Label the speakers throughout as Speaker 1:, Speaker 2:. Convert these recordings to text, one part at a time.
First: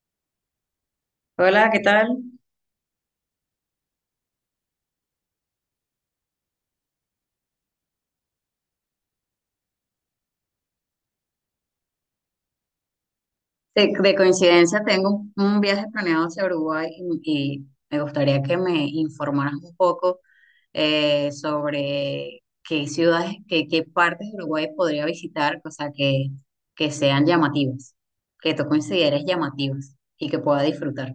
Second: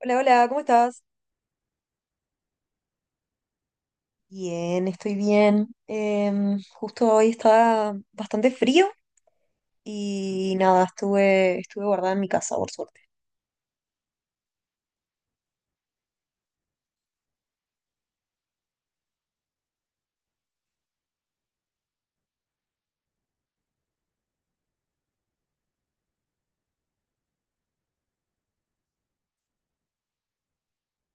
Speaker 1: Hola, hola, ¿cómo estás?
Speaker 2: Hola, ¿qué tal?
Speaker 1: Bien, estoy bien. Justo hoy está bastante frío y nada, estuve guardada en mi casa, por suerte.
Speaker 2: De coincidencia tengo un viaje planeado hacia Uruguay y me gustaría que me informaras un poco sobre qué ciudades, qué partes de Uruguay podría visitar, o sea, que sean llamativas, que tú consideres llamativas y que pueda disfrutar.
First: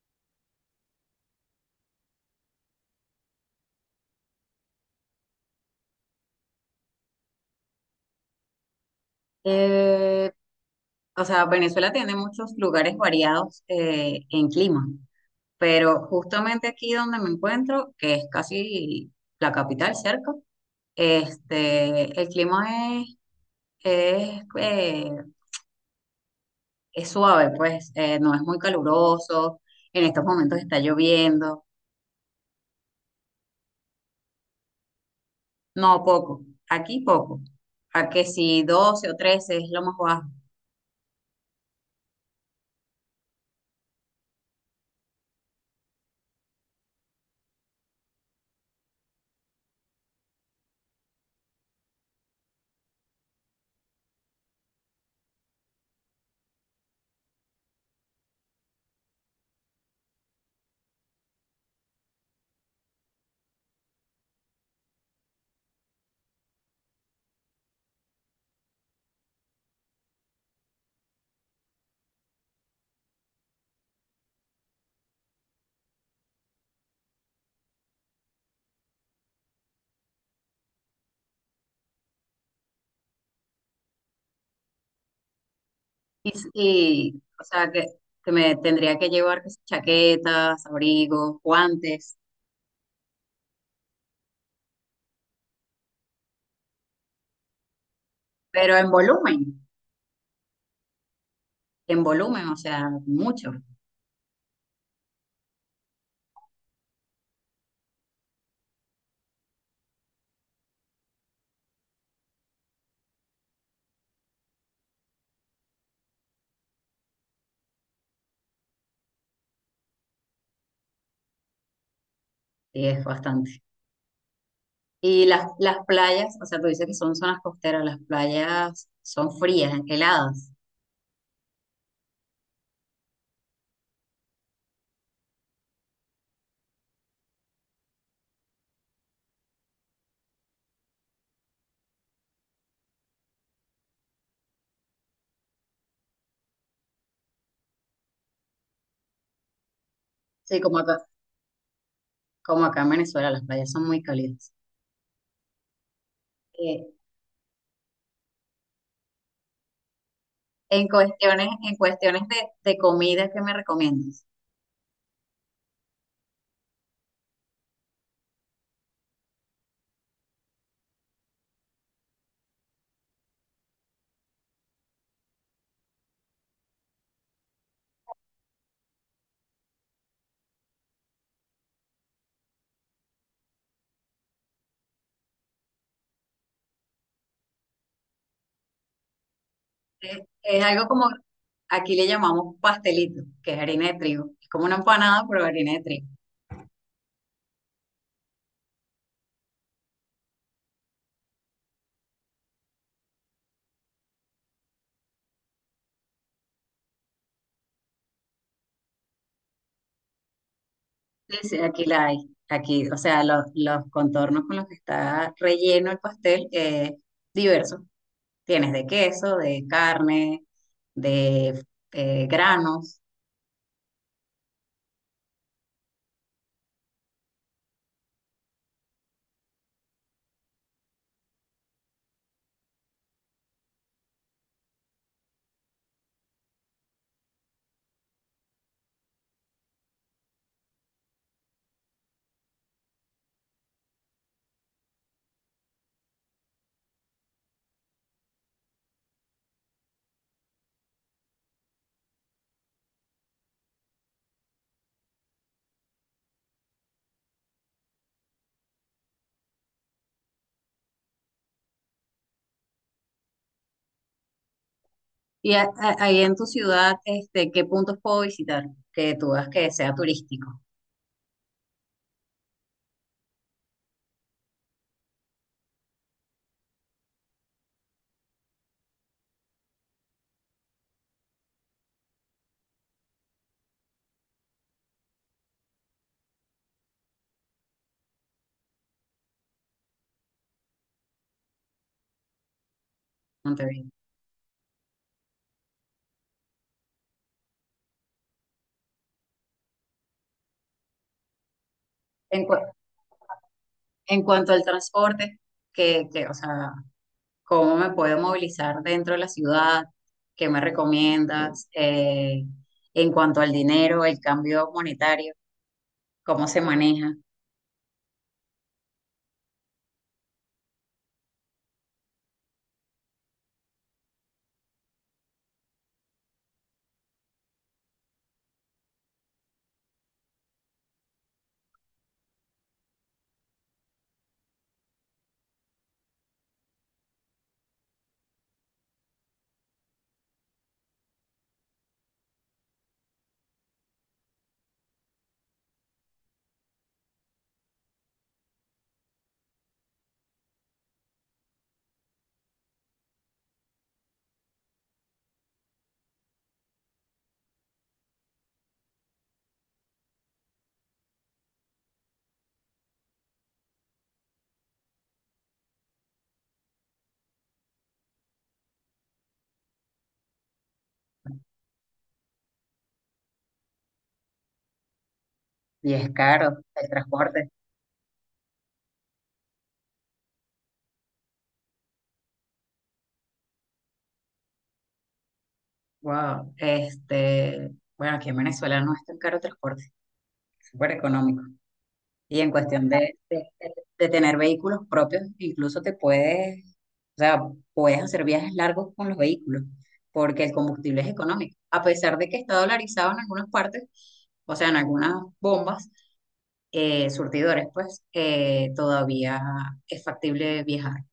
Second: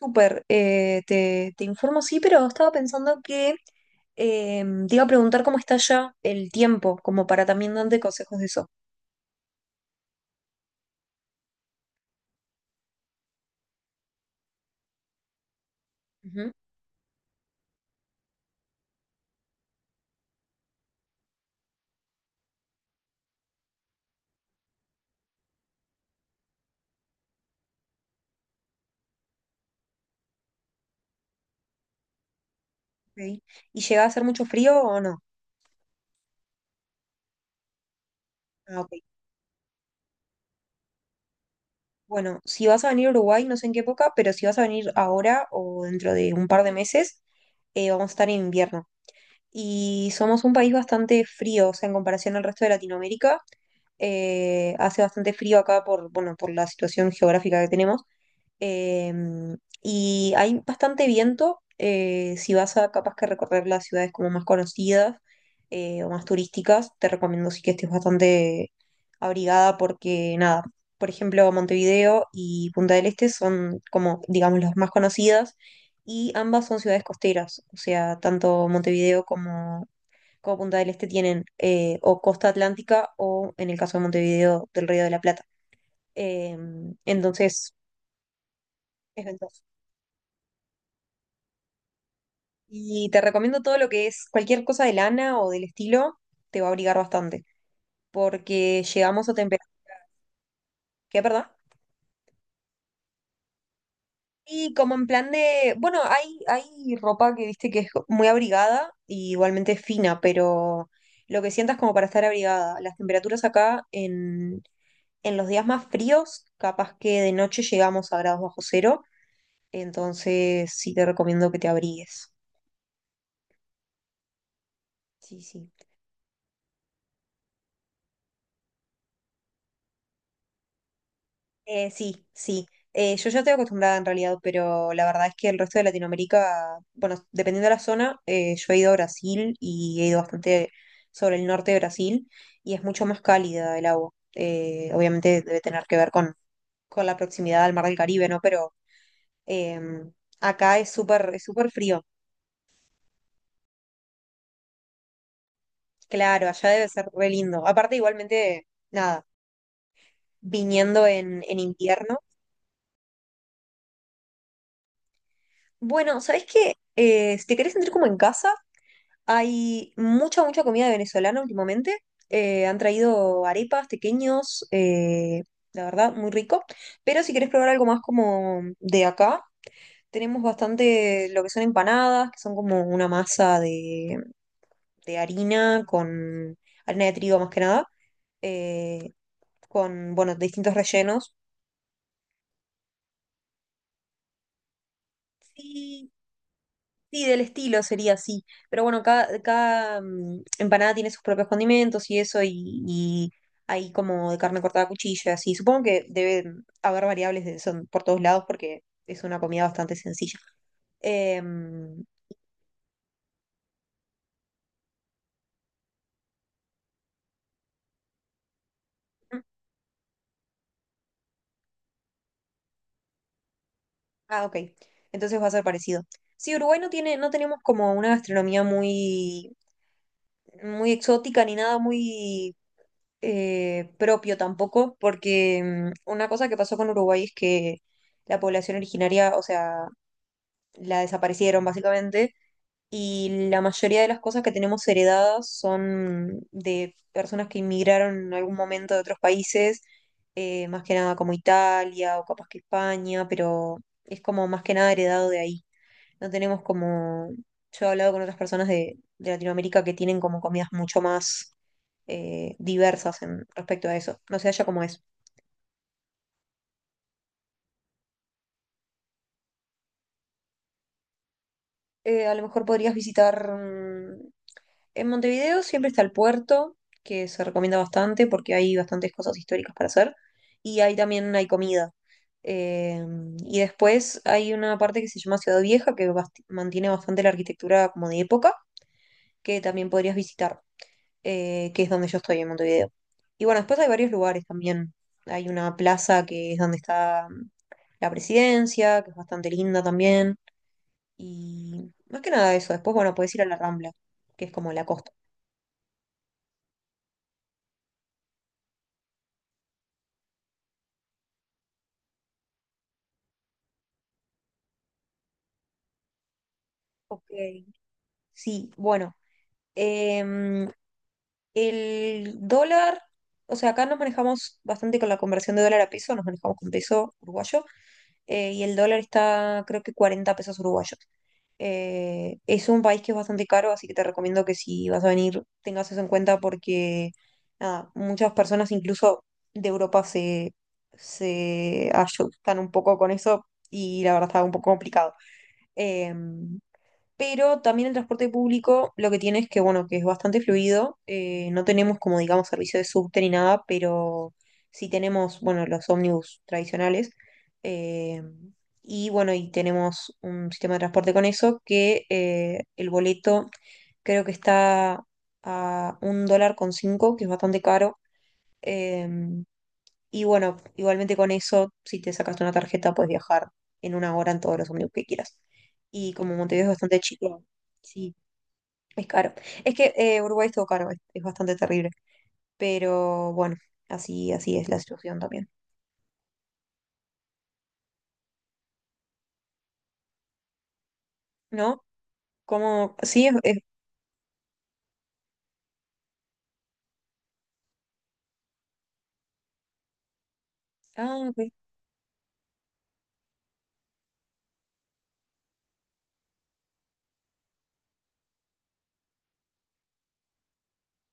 Speaker 1: Súper, te informo, sí, pero estaba pensando que te iba a preguntar cómo está ya el tiempo, como para también darte consejos de eso.
Speaker 2: Eh, o sea, Venezuela tiene muchos lugares variados en clima, pero
Speaker 1: Ujú,
Speaker 2: justamente aquí donde me encuentro, que es casi la capital cerca. Este, el clima es, eh, es suave, pues no es muy caluroso. En estos momentos está lloviendo.
Speaker 1: ok. ¿Y llega a hacer mucho frío o no?
Speaker 2: No, poco. Aquí poco. A que si
Speaker 1: Ah, ok.
Speaker 2: 12 o 13 es lo más bajo.
Speaker 1: Bueno, si vas a venir a Uruguay, no sé en qué época, pero si vas a venir ahora o dentro de un par de meses, vamos a estar en invierno. Y somos un país bastante frío, o sea, en comparación al resto de Latinoamérica. Hace bastante frío acá por, bueno, por la situación geográfica que tenemos. Y hay bastante viento. Si vas a capaz que recorrer las ciudades como más conocidas o más turísticas, te recomiendo sí que estés bastante abrigada porque nada, por ejemplo, Montevideo y Punta del Este son como, digamos, las más conocidas y ambas son ciudades costeras. O sea, tanto Montevideo como Punta del Este tienen o costa atlántica o, en el caso de Montevideo, del Río de la Plata. Em,
Speaker 2: O sea,
Speaker 1: entonces,
Speaker 2: que me tendría que
Speaker 1: es
Speaker 2: llevar que si
Speaker 1: ventajoso.
Speaker 2: chaquetas, abrigos, guantes,
Speaker 1: Y te recomiendo todo lo que es cualquier cosa de lana o del estilo, te va a abrigar bastante,
Speaker 2: pero
Speaker 1: porque llegamos a temperaturas. ¿Qué, perdón?
Speaker 2: en volumen, o sea, mucho.
Speaker 1: Y como en plan de, bueno, hay ropa que viste que es muy abrigada y igualmente es fina, pero lo que sientas como para estar abrigada. Las temperaturas acá en los días más fríos, capaz que de noche llegamos a grados bajo cero, entonces sí te recomiendo que te abrigues.
Speaker 2: Y es bastante. Y
Speaker 1: Sí, sí.
Speaker 2: las playas, o sea, tú dices que son zonas costeras, las playas son frías, heladas.
Speaker 1: Sí, sí. Yo ya estoy acostumbrada en realidad, pero la verdad es que el resto de Latinoamérica, bueno, dependiendo de la zona, yo he ido a Brasil y he ido bastante sobre el norte de Brasil y es mucho más cálida el agua. Obviamente debe tener que ver con la proximidad al Mar del Caribe, ¿no? Pero eh,
Speaker 2: Sí,
Speaker 1: acá es súper, frío.
Speaker 2: como acá en Venezuela, las playas son muy cálidas.
Speaker 1: Claro, allá debe
Speaker 2: Eh,
Speaker 1: ser re lindo. Aparte, igualmente, nada,
Speaker 2: en
Speaker 1: viniendo en,
Speaker 2: cuestiones,
Speaker 1: en
Speaker 2: en
Speaker 1: invierno.
Speaker 2: cuestiones de comida, ¿qué me recomiendas?
Speaker 1: Bueno, ¿sabes qué? Si te querés sentir como en casa, hay mucha, mucha comida venezolana últimamente. Han traído arepas pequeños, la verdad, muy rico. Pero si querés probar algo más como de acá, tenemos bastante lo que son empanadas, que son como una masa de harina con harina de trigo más que nada, eh, con, bueno,
Speaker 2: Es
Speaker 1: distintos
Speaker 2: algo como,
Speaker 1: rellenos.
Speaker 2: aquí le llamamos pastelito, que es harina de trigo. Es como una empanada, pero harina de trigo.
Speaker 1: Sí, sí, del estilo sería así. Pero bueno, cada empanada tiene sus propios condimentos y eso, y hay como de carne cortada a cuchillo, y así. Supongo que debe haber variables de, son por todos lados porque es una comida bastante sencilla.
Speaker 2: Sí, sí, aquí
Speaker 1: Em,
Speaker 2: la hay. Aquí, o sea, los contornos con los que está relleno el pastel es diverso. Tienes de queso, de carne, de granos.
Speaker 1: ah, ok. Entonces va a ser parecido. Sí, Uruguay no tenemos como una gastronomía muy, muy exótica ni nada muy propio tampoco, porque una cosa que pasó con Uruguay es que la población originaria, o sea, la desaparecieron básicamente y la mayoría de las cosas que tenemos heredadas son de personas que inmigraron en algún momento de otros países, más que nada como Italia o capaz que España, pero es como más que nada heredado de ahí. No tenemos como, yo he hablado con otras personas de Latinoamérica que tienen como comidas mucho más diversas respecto a eso. No sé, allá cómo es.
Speaker 2: Y ahí en tu ciudad, este, ¿qué puntos puedo visitar que tú veas que sea turístico?
Speaker 1: A lo mejor podrías visitar. En Montevideo siempre está el puerto, que se recomienda bastante porque hay bastantes cosas históricas para hacer. Y ahí también hay comida. Eh, y después hay una parte que se llama Ciudad Vieja, que mantiene bastante la arquitectura como de época, que también podrías visitar, que es donde yo estoy en Montevideo. Y bueno, después
Speaker 2: Monterrey.
Speaker 1: hay varios lugares también. Hay una plaza que es donde está la presidencia, que es bastante linda también. Y más que
Speaker 2: En,
Speaker 1: nada
Speaker 2: cu-
Speaker 1: eso. Después, bueno, podés ir a la Rambla,
Speaker 2: en
Speaker 1: que es
Speaker 2: cuanto al
Speaker 1: como la costa.
Speaker 2: transporte, o sea, ¿cómo me puedo movilizar dentro de la ciudad? ¿Qué me recomiendas? En cuanto al dinero, el cambio monetario, ¿cómo se maneja?
Speaker 1: Ok. Sí, bueno, em, el dólar, o sea, acá nos manejamos bastante con la conversión de dólar a peso, nos manejamos con peso uruguayo, y el dólar está creo que 40 pesos uruguayos. Es un país que es bastante caro, así que te recomiendo que si vas a venir tengas eso en cuenta porque nada, muchas personas incluso de Europa se asustan un poco con eso y la verdad está un poco complicado. Eh, pero también el transporte público lo que tiene es que, bueno, que es bastante fluido. No tenemos como, digamos, servicio de subte ni nada, pero sí tenemos, bueno, los ómnibus tradicionales. eh, y bueno, y tenemos un sistema de transporte con eso que el boleto creo que está a $1.05, que es bastante caro. eh, y bueno, igualmente con eso, si te sacaste una tarjeta, puedes viajar en una hora en todos los ómnibus que quieras.
Speaker 2: Y es
Speaker 1: Y como
Speaker 2: caro
Speaker 1: Montevideo es
Speaker 2: el
Speaker 1: bastante chico,
Speaker 2: transporte.
Speaker 1: sí, es caro. Es que Uruguay es todo caro, es bastante terrible. Pero bueno, así, así es la situación también.
Speaker 2: Wow, este, bueno, aquí en Venezuela no es tan caro el transporte, es súper económico.
Speaker 1: ¿No?
Speaker 2: Y en cuestión
Speaker 1: Como,
Speaker 2: de,
Speaker 1: sí,
Speaker 2: tener vehículos propios, incluso te puedes, o sea, puedes hacer viajes largos con los vehículos, porque el combustible es
Speaker 1: Ah, ok,
Speaker 2: económico. A pesar de que está dolarizado en algunas partes, o sea, en algunas bombas, surtidores, pues, todavía es factible viajar.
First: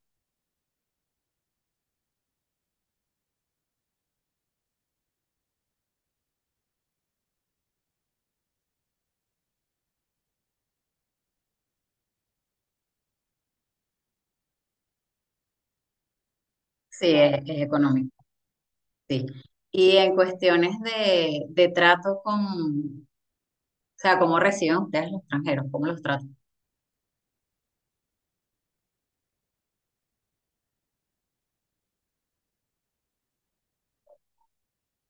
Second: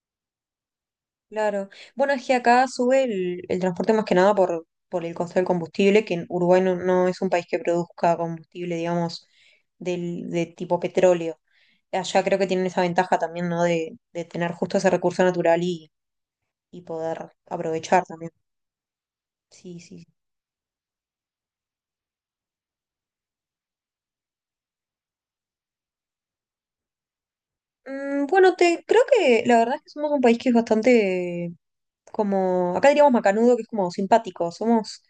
Speaker 1: claro. Bueno, es que acá sube el transporte más que nada por el costo del combustible, que en Uruguay no, no es un país que produzca combustible, digamos, de tipo petróleo. Allá creo que tienen esa ventaja también, ¿no? De tener justo ese recurso natural y
Speaker 2: Sí,
Speaker 1: poder
Speaker 2: es
Speaker 1: aprovechar
Speaker 2: económico,
Speaker 1: también.
Speaker 2: sí.
Speaker 1: Sí,
Speaker 2: Y
Speaker 1: sí.
Speaker 2: en cuestiones de trato con, o sea, ¿cómo reciben ustedes los extranjeros? ¿Cómo los tratan?
Speaker 1: Bueno, te creo que la verdad es que somos un país que es bastante como, acá diríamos macanudo, que es como simpático. Somos,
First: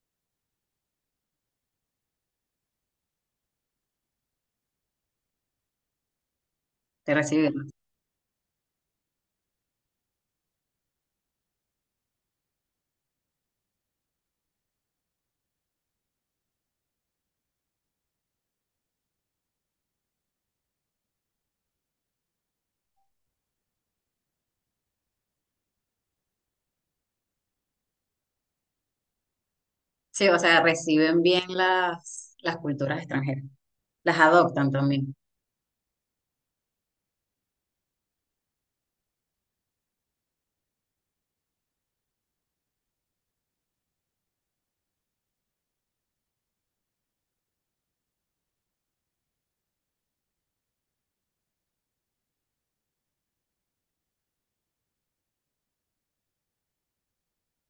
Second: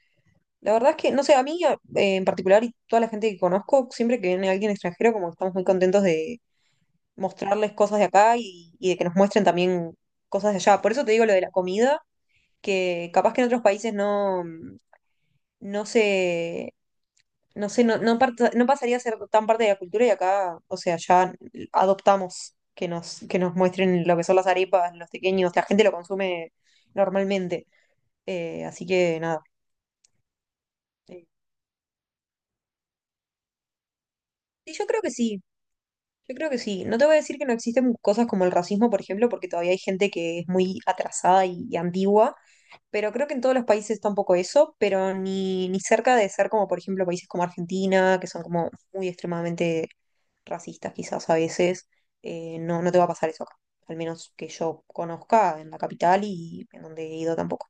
Speaker 1: la verdad es que, no sé, a mí en particular y toda la gente que conozco, siempre que viene alguien extranjero, como que estamos muy contentos de
Speaker 2: ¿Te reciben?
Speaker 1: mostrarles cosas de acá y de que nos muestren también cosas de allá. Por eso te digo lo de la comida, que capaz que en otros países no, no se, no sé, no pasaría a ser tan parte de la cultura y acá, o sea, ya adoptamos que nos muestren lo que son las arepas, los pequeños, la gente lo consume normalmente. Así que nada.
Speaker 2: Sí, o sea, reciben
Speaker 1: Eh,
Speaker 2: bien las culturas extranjeras. Las adoptan
Speaker 1: Sí, yo creo que
Speaker 2: también.
Speaker 1: sí. Yo creo que sí. No te voy a decir que no existen cosas como el racismo, por ejemplo, porque todavía hay gente que es muy atrasada y antigua, pero creo que en todos los países está un poco eso, pero ni cerca de ser como, por ejemplo, países como Argentina, que son como muy extremadamente racistas quizás a veces. No, no te va a pasar eso acá, al menos que yo conozca en la capital y en donde he ido tampoco.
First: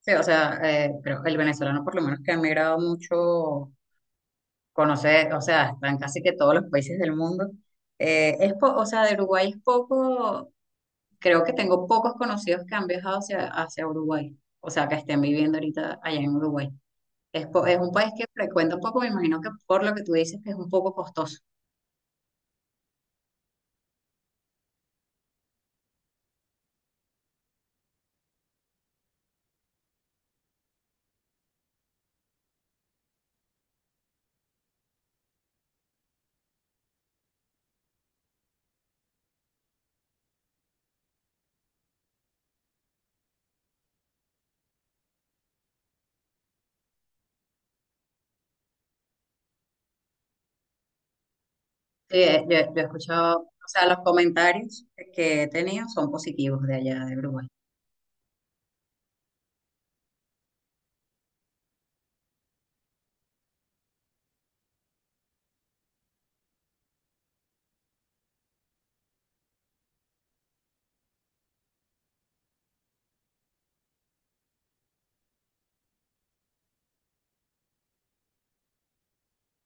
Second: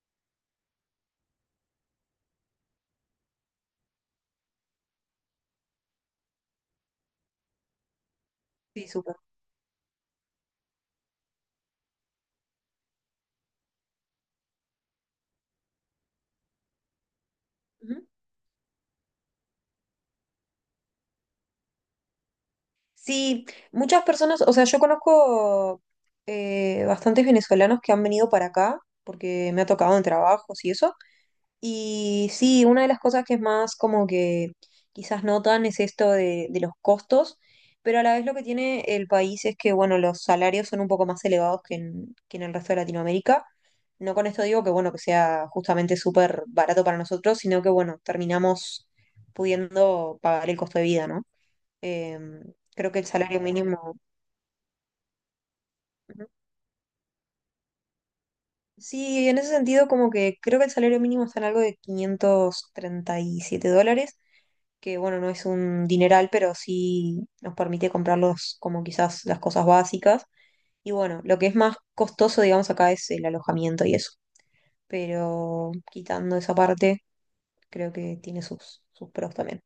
Speaker 2: Sí, o sea, pero el venezolano, por lo menos que ha emigrado mucho, conoce, o sea, están casi que todos los países del mundo. Es o
Speaker 1: Sí,
Speaker 2: sea, de
Speaker 1: súper.
Speaker 2: Uruguay es poco, creo que tengo pocos conocidos que han viajado hacia Uruguay. O sea, que estén viviendo ahorita allá en Uruguay. Es, es un país que frecuenta un poco, me imagino que por lo que tú dices, que es un poco costoso.
Speaker 1: Sí, muchas personas, o sea, yo conozco bastantes venezolanos que han venido para acá porque me ha tocado en trabajos y eso. Y sí, una de las cosas que es más como que quizás notan es esto de los costos, pero a la vez lo que tiene el país es que, bueno, los salarios son un poco más elevados que en el resto de Latinoamérica. No con esto digo que, bueno, que sea justamente súper barato para nosotros, sino que, bueno, terminamos pudiendo pagar el costo de vida, ¿no?
Speaker 2: Sí,
Speaker 1: Em,
Speaker 2: yo he
Speaker 1: Creo que el
Speaker 2: escuchado,
Speaker 1: salario
Speaker 2: o sea,
Speaker 1: mínimo,
Speaker 2: los comentarios que he tenido son
Speaker 1: Ujú.
Speaker 2: positivos de allá de Uruguay.
Speaker 1: Sí, en ese sentido como que creo que el salario mínimo está en algo de $537, que bueno, no es un dineral, pero sí nos permite comprarlos como quizás las cosas básicas. Y bueno, lo que es más costoso, digamos, acá es el alojamiento y eso. Pero quitando esa parte, creo que tiene sus pros también.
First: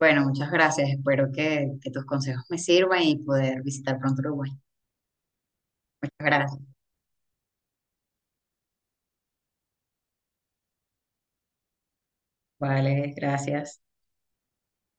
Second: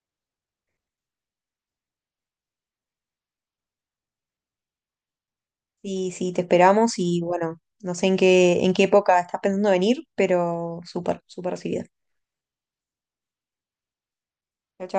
Speaker 2: Bueno, muchas gracias. Espero que tus consejos me sirvan y poder visitar pronto Uruguay.
Speaker 1: Sí,
Speaker 2: Muchas
Speaker 1: sí, te
Speaker 2: gracias.
Speaker 1: esperamos y bueno, no sé en qué época estás pensando venir, pero súper, súper recibida.
Speaker 2: Vale, gracias.
Speaker 1: Chau, chau.